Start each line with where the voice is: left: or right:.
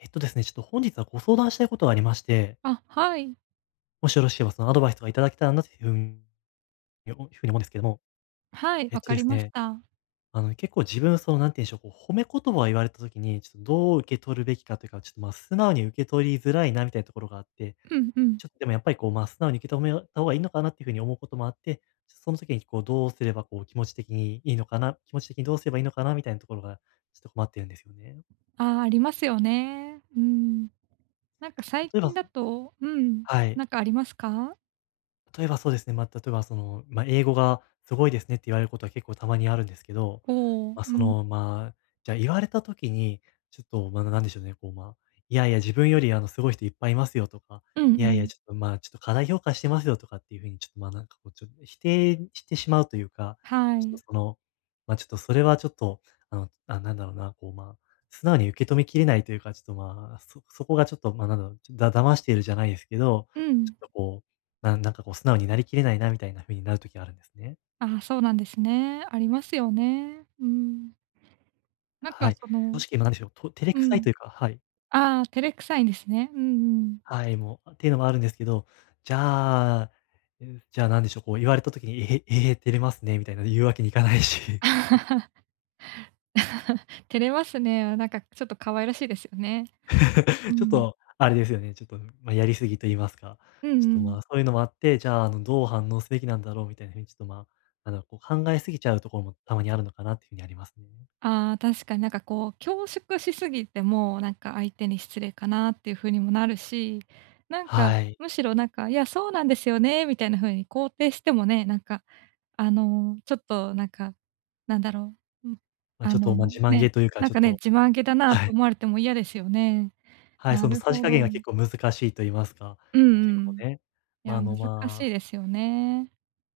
left: えっとですね、ちょっと本日はご相談したいことがありまして、
right: あ、はい。
left: もしよろしければそのアドバイスとかいただけたらなというふうに思うんですけども、
right: はい、
left: えっ
right: わ
left: と
right: か
left: で
right: り
left: す
right: まし
left: ね、
right: た。
left: あの結構自分、その、なんて言うんでしょう、こう褒め言葉を言われたときに、ちょっとどう受け取るべきかというか、ちょっとまあ素直に受け取りづらいなみたいなところがあって、
right: うんうん。
left: ちょっとでもやっぱりこう、まあ素直に受け止めた方がいいのかなっていうふうに思うこともあって、ちょっとその時にこう、どうすればこう、気持ち的にいいのかな、気持ち的にどうすればいいのかなみたいなところが、ちょっと困ってるんですよね。
right: ああ、ありますよね。うん。なんか最
left: 例え
right: 近
left: ば、
right: だとうん、
left: はい。
right: なんかありますか？
left: 例えばそうですね、まあ、例えばその、まあ、英語がすごいですねって言われることは結構たまにあるんですけど、
right: こう、
left: まあ、
right: う
left: そ
right: ん。
left: の、まあ、じゃあ言われた時に、ちょっと、まあ、なんでしょうね、こう、まあ、いやいや自分よりあのすごい人いっぱいいますよとか、
right: うんう
left: いやいや
right: ん。
left: ちょっと、まあ、ちょっと過大評価してますよとかっていう風にちょっと、まあ、なんかこうちょっと否定してしまうというか、
right: は
left: ちょ
right: い。
left: っとその、まあ、ちょっとそれはちょっと、あの、なんだろうな、こう、まあ、素直に受け止めきれないというか、ちょっと、まあ、そこがちょっと、まあ、なんだろう、ちょっと騙しているじゃないですけど、
right: う
left: ち
right: ん。
left: ょっとこうまあ、なんかこう素直になりきれないなみたいな風になる時があるんですね。
right: ああ、そうなんですね。ありますよね。うん。なんか
left: はい。
right: その
left: 正直、まあ、なんでしょう、と照れ
right: う
left: くさい
right: ん。
left: というか、はい。
right: ああ、照れくさいんですね。うんうん。
left: はい、もうっていうのもあるんですけど、じゃあ、じゃあ、なんでしょう、こう言われた時に、ええー、照れますねみたいな言うわけにいかないし、
right: 照れますね。なんかちょっと可愛らしいですよね。う
left: ちょっ
right: ん。
left: とあれですよね、ちょっと、まあ、やりすぎと言いますか、
right: うん
left: ちょっ
right: う
left: と、
right: ん。
left: まあ、そういうのもあって、じゃあ、あの、どう反応すべきなんだろうみたいな風にちょっと、まあ、あのこう考えすぎちゃうところもたまにあるのかなっていう風にありますね。
right: ああ、確かになんかこう、恐縮しすぎても、なんか相手に失礼かなっていう風にもなるし、なんか、
left: はい。
right: むしろなんか、いや、そうなんですよね、みたいな風に肯定してもね、なんか、あの、ちょっとなんか、なんだろう、うん、
left: まあ、
right: あ
left: ちょっと、
right: の、
left: まあ、自慢げ
right: ね、
left: というか、
right: なん
left: ちょっ
right: かね、
left: と
right: 自慢げだなって
left: はい。
right: 思われても嫌ですよね。
left: はい、
right: な
left: その
right: る
left: さじ
right: ほ
left: 加
right: ど。
left: 減が結構難しいと言いますか、
right: うん
left: 結
right: う
left: 構
right: ん。
left: ね、
right: い
left: まあ、
right: や、
left: あの、
right: 難し
left: ま
right: い
left: あ、
right: ですよね。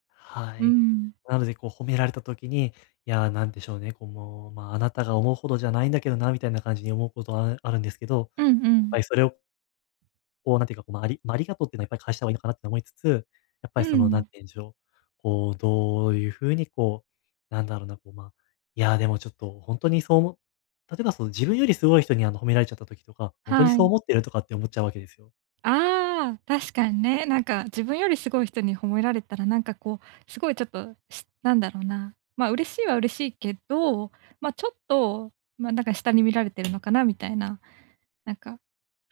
left: は
right: う
left: い。
right: ん。
left: なのでこう褒められた時に、いや、なんでしょうね、こうもう、まあ、あなたが思うほどじゃないんだけどな、みたいな感じに思うことはあるんですけど、
right: うんう
left: やっ
right: ん。
left: ぱりそれをこうなんていうか、こう、まあ、ありがとうっていうのはやっぱり返した方がいいのかなって思いつつ、やっ
right: う
left: ぱりそのなん
right: ん。
left: て言うんでしょう、こうどういう風にこう、なんだろうな、こう、まあ、いやでもちょっと本当にそう思も例えばその自分よりすごい人にあの褒められちゃった時とか、本当に
right: は
left: そう
right: い。
left: 思ってるとかって思っちゃうわけですよ。
right: ああ、確かにね。なんか自分よりすごい人に褒められたら、なんかこう、すごいちょっと、なんだろうな、まあ、嬉しいは嬉しいけど、ま、ちょっと、ま、なんか下に見られてるのかなみたいな、なんか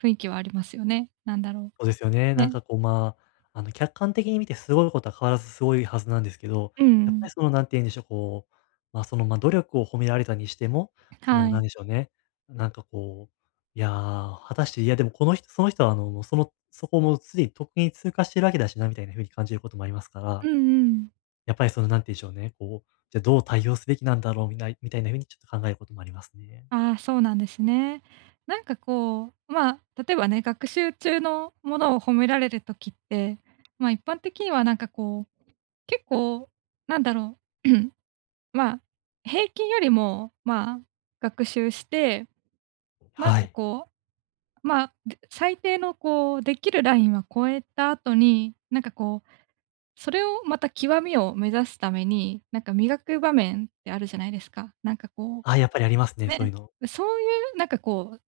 right: 雰囲気はありますよね。なんだろ
left: そうですよね。
right: う、
left: なん
right: ね、
left: かこう、まあ、あの、客観的に見てすごいことは変わらずすごいはずなんですけど、
right: う
left: やっぱり
right: ん、
left: その、なんて言うんでしょう、こう、まあ、その、まあ、努力を褒められたにしても、そ
right: は
left: の、なん
right: い。
left: でしょうね、なんかこう、いやー、果たして、いや、でもこのその人は、あの、もう、その、そこをもうすでにとっくに通過してるわけだしなみたいな風に感じることもありますか
right: う
left: ら、
right: んうん。
left: やっぱりその、なんて言うんでしょうね、こう、じゃ、どう対応すべきなんだろうみたいな風にちょっと考えることもありますね。
right: ああ、そうなんですね。なんかこう、まあ、例えばね、学習中のものを褒められるときって、まあ、一般的にはなんかこう、結構なんだろう まあ、平均よりも、まあ、学習して、なん
left: は
right: か
left: い。
right: こう、まあ、で最低のこう、できるラインは超えた後に、なんかこう、それをまた極みを目指すために、なんか磨く場面ってあるじゃないですか。なんかこ
left: ああ、やっぱりあります
right: う、
left: ね、そう
right: ね、
left: いうの。
right: そういうなんかこう、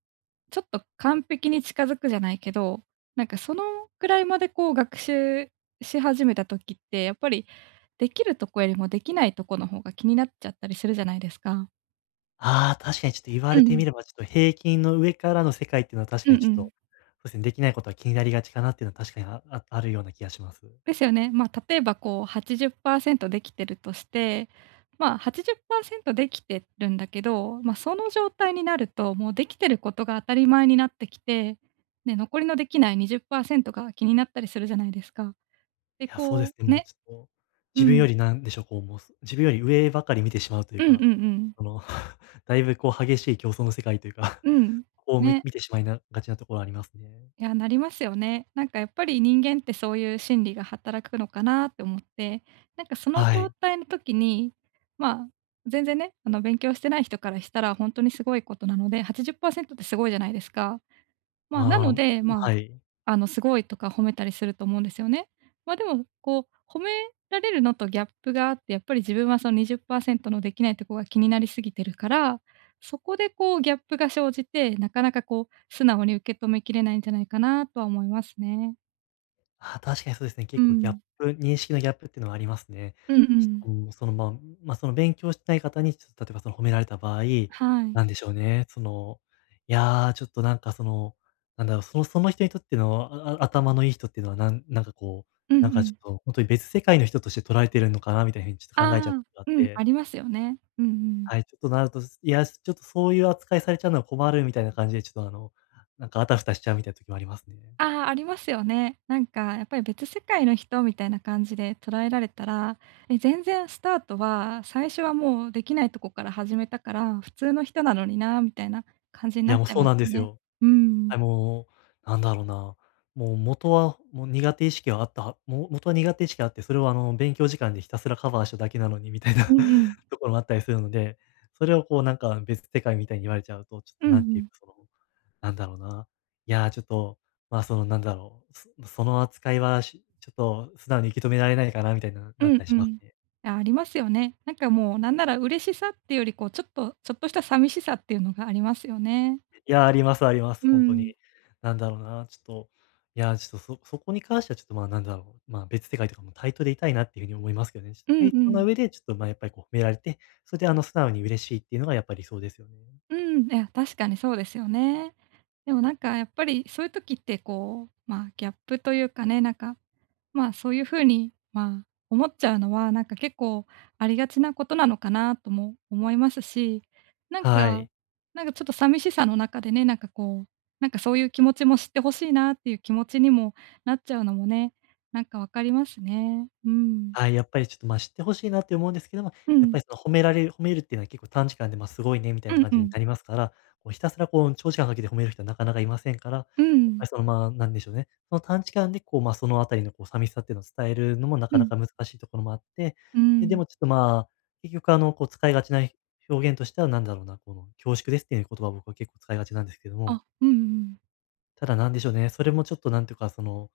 right: ちょっと完璧に近づくじゃないけど、なんかそのくらいまでこう学習し始めた時って、やっぱりできるとこよりもできないとこの方が気になっちゃったりするじゃないですか。
left: ああ、確かにちょっと言わ
right: う
left: れて
right: ん。
left: みれば、ちょっと平均の上からの世界っていうのは確
right: う
left: かに
right: ん
left: ち
right: う
left: ょっ
right: ん。
left: と、そうですね、できないことは気になりがちかなっていうのは確かにあるような気がします。
right: ですよね。まあ、例えばこう80%できてるとして、まあ、80%できてるんだけど、まあ、その状態になると、もうできてることが当たり前になってきて、ね、残りのできない20%が気になったりするじゃないですか。で、
left: いや、そうで
right: こ
left: すね、
right: う
left: もう
right: ね
left: ちょっと、
right: う
left: 自分よ
right: ん。
left: りなんでしょう、こう、もう、自分より上ばかり見てしまうとい
right: う
left: う
right: んうんう
left: か、
right: ん。
left: その、だいぶこう激しい競争の世界というか、
right: う ん。
left: こう見
right: ね。
left: 見てしまいながちなところありますね。
right: いや、なりますよね。なんかやっぱり人間ってそういう心理が働くのかなって思って、なんかその
left: は
right: 状
left: い。
right: 態の時に、まあ、全然ね、あの勉強してない人からしたら本当にすごいことなので、80%っパーセントってすごいじゃないですか。まあ、な
left: ま
right: の
left: あ、
right: で、まあ
left: はい。
right: すごいとか褒めたりすると思うんですよね。まあ、でも、こう、褒められるのとギャップがあって、やっぱり自分はその20%のできないとこが気になりすぎてるから、そこでこうギャップが生じて、なかなかこう素直に受け止めきれないんじゃないかなとは思いますね。
left: あ、確かにそうですね。
right: う
left: 結構ギャッ
right: ん。
left: プ認識のギャップっていうのはありますね。
right: うんう
left: ちょっ
right: ん。
left: と、うん、その、まあ、まあ、その勉強してない方に、ちょっと例えばその褒められた場合、
right: はい。
left: なんでしょうね、その、いやー、ちょっとなんかその、なんだろう、その人にとっての、ああ頭のいい人っていうのは、なんかこう、
right: うんう
left: なんかちょ
right: ん。
left: っと本当に別世界の人として捉えてるのかなみたいなふうにちょっ
right: あ
left: と考えちゃうこ
right: あ、
left: とがあっ
right: うん、あ
left: て、
right: りますよね。うんうん。
left: はい、ちょっとなると、いや、ちょっとそういう扱いされちゃうのは困るみたいな感じで、ちょっとあの、なんかあたふたしちゃうみたいな時もありますね。
right: ああ、ありますよね。なんかやっぱり別世界の人みたいな感じで捉えられたら、え、全然スタートは最初はもうできないとこから始めたから、普通の人なのになみたいな感じに
left: い
right: な
left: や、
right: っ
left: もう
right: ちゃい
left: そう
right: ます
left: なんです
right: ね。
left: よ。
right: うん。
left: はい、もう、なんだろうな、もう元は、もう苦手意識はあったはもう元は苦手意識があって、それをあの、勉強時間でひたすらカバーしただけなのにみたいな
right: うんうん。
left: ところもあったりするので、それをこうなんか別世界みたいに言われちゃうと、ちょっ
right: う
left: と
right: んう
left: なんていう
right: ん。
left: か、その、なんだろうな、いやー、ちょっと、まあ、そのなんだろう、その扱いはちょっと素直に受け止められないかなみたいな
right: う
left: なった
right: ん
left: り
right: う
left: します
right: ん。
left: ね。
right: あ、ありますよね。なんかもうなんなら嬉しさっていうより、こうちょっとちょっとした寂しさっていうのがありますよね。
left: いや、ありますあります、
right: う
left: 本当に。
right: ん。
left: なんだろうな、ちょっと、いや、ちょっとそこに関してはちょっと、まあ、なんだろう、まあ、別世界とかも対等でいたいなっていう風に思いますけどね。ちょっ
right: う
left: と
right: ん
left: 対
right: う
left: 等な
right: ん。
left: 上で、ちょっと、まあ、やっぱりこう褒められて、それであの素直に嬉しいっていうのがやっぱり理想ですよね。
right: うん、いや、確かにそうですよね。でもなんかやっぱりそういう時ってこう、まあ、ギャップというかね、なんか、まあ、そういう風に、まあ、思っちゃうのは、なんか結構ありがちなことなのかなとも思いますし、なん
left: は
right: か、
left: い。
right: なんかちょっと寂しさの中でね、なんかこう、なんかそういう気持ちも知ってほしいなっていう気持ちにもなっちゃうのもね、なんかわかりますね。うん。
left: はい、やっぱりちょっと、ま、知ってほしいなって思うんですけども、
right: う
left: やっ
right: ん。
left: ぱりその褒めるっていうのは結構短時間で、ま、すごいねみたい
right: う
left: な
right: ん
left: 感
right: う
left: じに
right: ん。
left: なりますから、こうひたすらこう長時間かけて褒める人はなかなかいませんから、やっ
right: うん。
left: ぱりその、まあ、なんでしょうね、その短時間でこう、ま、そのあたりのこう寂しさっていうのを伝えるのもな
right: う
left: かな
right: ん。
left: か難しいところもあって、
right: う
left: で、で
right: ん。
left: もちょっと、まあ、結局あの、こう使いがちな表現としては何だろうな、この恐縮ですっていう言葉を僕は結構使いがちなんですけども、
right: あ、うんうん。
left: ただなんでしょうね、それもちょっとなんていうかその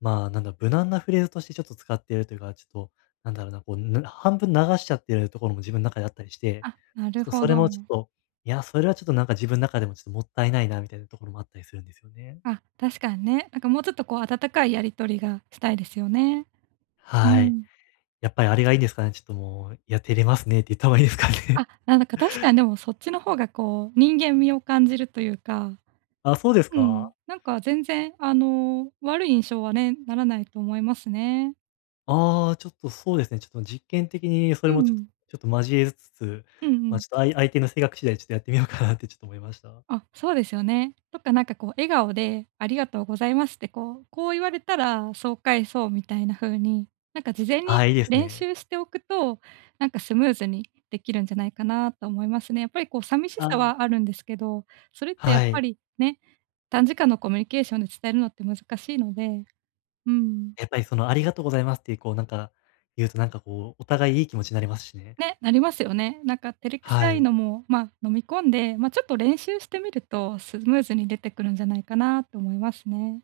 left: まあ、なんだ、無難なフレーズとしてちょっと使っているというか、ちょっと、なんだろうな、こう、半分流しちゃってるところも自分の中であったりして、
right: あ、な
left: ちょっ
right: る
left: と
right: ほ
left: それも
right: ど。
left: ちょっと、いや、それはちょっとなんか自分の中でもちょっともったいないなみたいなところもあったりするんですよね。
right: あ、確かにね。なんかもうちょっとこう温かいやり取りがしたいですよね。う
left: はい。
right: ん。
left: やっぱりあれがいいんですかね。ちょっともう、「や、照れますね」って言った方がいいですか
right: あ、
left: ね。
right: なんか確かにでもそっちの方がこう、人間味を感じるというか、
left: あ、そうです
right: うん、
left: か？
right: なんか全然あの、悪い印象はね、ならないと思いますね。
left: ああ、ちょっとそうですね、ちょっと実験的にそ
right: う
left: れもちょっと
right: ん、
left: 交えつつ、
right: うんう
left: ま、あ
right: ん。
left: ちょっと相手の性格次第ちょっとやってみようかなってちょっと思いました。
right: あ、そうですよね。とかなんかこう笑顔で「ありがとうございます」ってこう言われたらそう返そうみたいな風に、なんか事前
left: あ
right: に
left: あ、いいです
right: 練
left: ね。
right: 習しておくと、なんかスムーズにできるんじゃないかなと思いますね。やっぱりこう寂し
left: あ
right: さは
left: あ、
right: あるんですけど、それってやっ
left: は
right: ぱ
left: い。
right: りね、短時間のコミュニケーションで伝えるのって難しいので、うん。
left: やっぱりその、ありがとうございますっていう、こうなんか、言うとなんかこう、お互いいい気持ちになりますしね。
right: ね、なりますよね。なんか照れく
left: は
right: さい
left: い。
right: のも、まあ、飲み込んで、まあ、ちょっと練習してみるとスムーズに出てくるんじゃないかなと思いますね。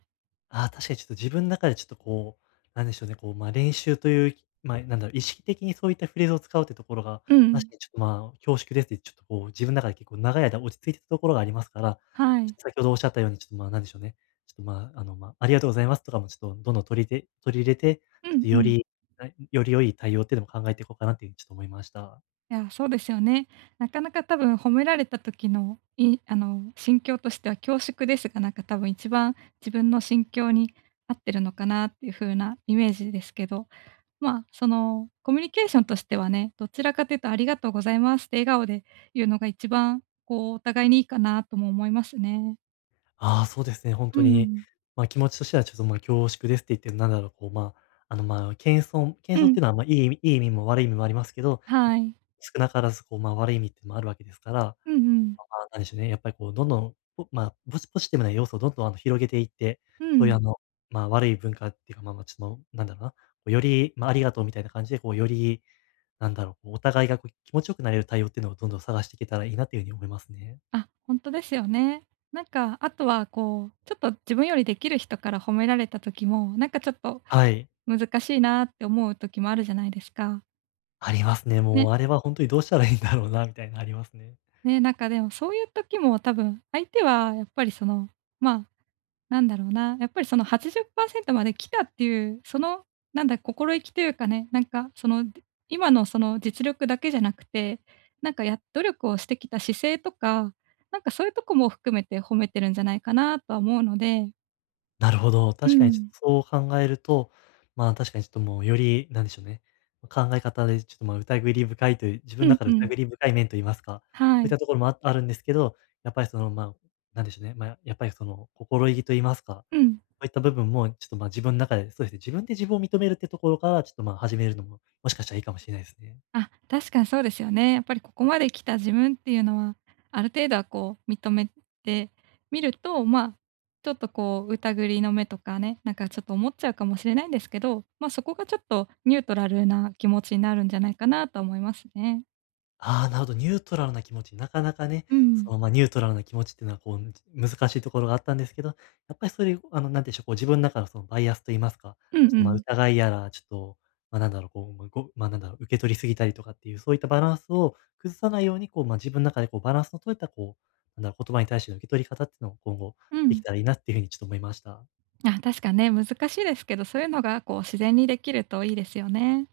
left: ああ、確かにちょっと自分の中でちょっとこう、なんでしょうね、こう、ま、練習という、まあ、なんだろう、意識的にそういったフレーズを使うってところが、
right: うん。
left: 確かにちょっとまあ、恐縮ですって、ちょっとこう、自分の中で結構長い間落ち着いてたところがありますから、
right: は
left: ちょっ
right: い。
left: と先ほどおっしゃったように、ちょっとまあ、なんでしょうね、ちょっとまあ、あの、まあ、ありがとうございますとかもちょっとどんどん取り入れて、ち
right: う
left: ょっ
right: ん
left: と
right: う
left: よ
right: ん。
left: り、より良い対応っていうのも考えていこうかなっていうふうにちょっと思いました。
right: いや、そうですよね。なかなか多分褒められた時の、あの、心境としては恐縮ですが、なんか多分一番自分の心境に合ってるのかなっていう風なイメージですけど、まあ、その、コミュニケーションとしてはね、どちらかというと「ありがとうございます」って笑顔で言うのが一番、こう、お互いにいいかなとも思いますね。
left: ああ、そうですね、本
right: う
left: 当に、
right: ん。
left: まあ、気持ちとしてはちょっと、ま、恐縮ですって言ってなんだろう、こう、まあ、あの、まあ、謙遜謙
right: う
left: 遜っ
right: ん。
left: ていうのは、まあ、いい意味も悪い意味もありますけど、
right: はい。
left: 少なからず、こう、まあ、悪い意味っていうのもあるわけですから、ま
right: うんうん。
left: あ、なんでしょうね、やっぱりこう、どんどん、ぽまあ、ポジポジティブな要素をどんどん、あの、広げていって、
right: う
left: そういう、
right: ん。
left: あの、まあ、悪い文化っていうか、まあま、ちょっと、なんだろうな、こう、より、まあ、ありがとうみたいな感じで、こう、より、なんだろう、こう、お互いが、こう、気持ちよくなれる対応っていうのをどんどん探していけたらいいなっていうふうに思いますね。
right: あ、本当ですよね。なんか、あとはこう、ちょっと自分よりできる人から褒められた時も、なんかちょっと
left: はい。
right: 難しいなって思う時もあるじゃないですか。
left: ありますね。
right: ね。
left: もうあれは本当にどうしたらいいんだろうなみたいなありますね。
right: ね、なんかでもそういう時も多分、相手はやっぱりその、まあ、なんだろうな、やっぱりその80%まで来たっていう、その、なんだ、心意気というかね、なんかその、今のその実力だけじゃなくて、なんか努力をしてきた姿勢とか、なんかそういうとこも含めて褒めてるんじゃないかなとは思うので
left: なるほど、
right: う
left: 確かにちょっ
right: ん。
left: とそう考えると、まあ、確かにちょっともうより、なんでしょうね、考え方でちょっと、ま、あ疑り深いという、自分の
right: うん
left: 中
right: う
left: で
right: ん。
left: 疑り深い面と言いますか、そ
right: は
left: ういっ
right: い。
left: たところもあるんですけど、やっぱりその、ま、あなんでしょうね、ま、やっぱりその心意気と言いますか、
right: うん。
left: そういった部分もちょっと、ま、あ自分の中で、そうですね、自分で自分を認めるってところからちょっと、ま、あ始めるのも、もしかしたらいいかもしれないですね。
right: あ、確かにそうですよね。やっぱりここまで来た自分っていうのは、ある程度はこう認めてみると、まあ、ちょっとこう疑りの目とかね、なんかちょっと思っちゃうかもしれないんですけど、まあ、そこがちょっとニュートラルな気持ちになるんじゃないかなと思いますね。
left: ああ、なるほど、ニュートラルな気持ち、なかなかね、
right: うん。
left: その、まあ、ニュートラルな気持ちっていうのはこう、難しいところがあったんですけど、やっぱりそれあの、なんていうんでしょう、こう自分の中のそのバイアスと言いますか、
right: うん
left: ちょっ
right: う
left: と、まあ、
right: ん。
left: 疑いやら、ちょっと、まあ、なんだろう、こう、ま、ごまあ、なんだろう、受け取りすぎたりとかっていう、そういったバランスを崩さないように、こう、まあ、自分の中でこうバランスの取れたこう、なんだろう、言葉に対しての受け取り方っていうのを今後
right: う
left: でき
right: ん。
left: たらいいなっていうふうにちょっと思いました。
right: あ、確かね、難しいですけど、そういうのがこう自然にできるといいですよね。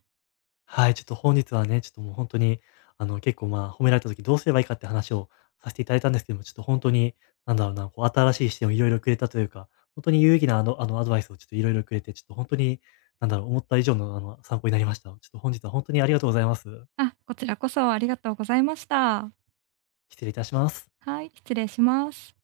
left: はい、ちょっと本日はね、ちょっともう本当に、あの、結構、まあ、褒められた時どうすればいいかって話をさせていただいたんですけども、ちょっと本当に、なんだろうな、こう新しい視点をいろいろくれたというか、本当に有意義なあの、アドバイスをちょっといろいろくれて、ちょっと本当に、なんだろう、思った以上のあの、参考になりました。ちょっと本日は本当にありがとうございます。
right: あ、こちらこそありがとうございました。
left: 失礼いたします。
right: はい、失礼します。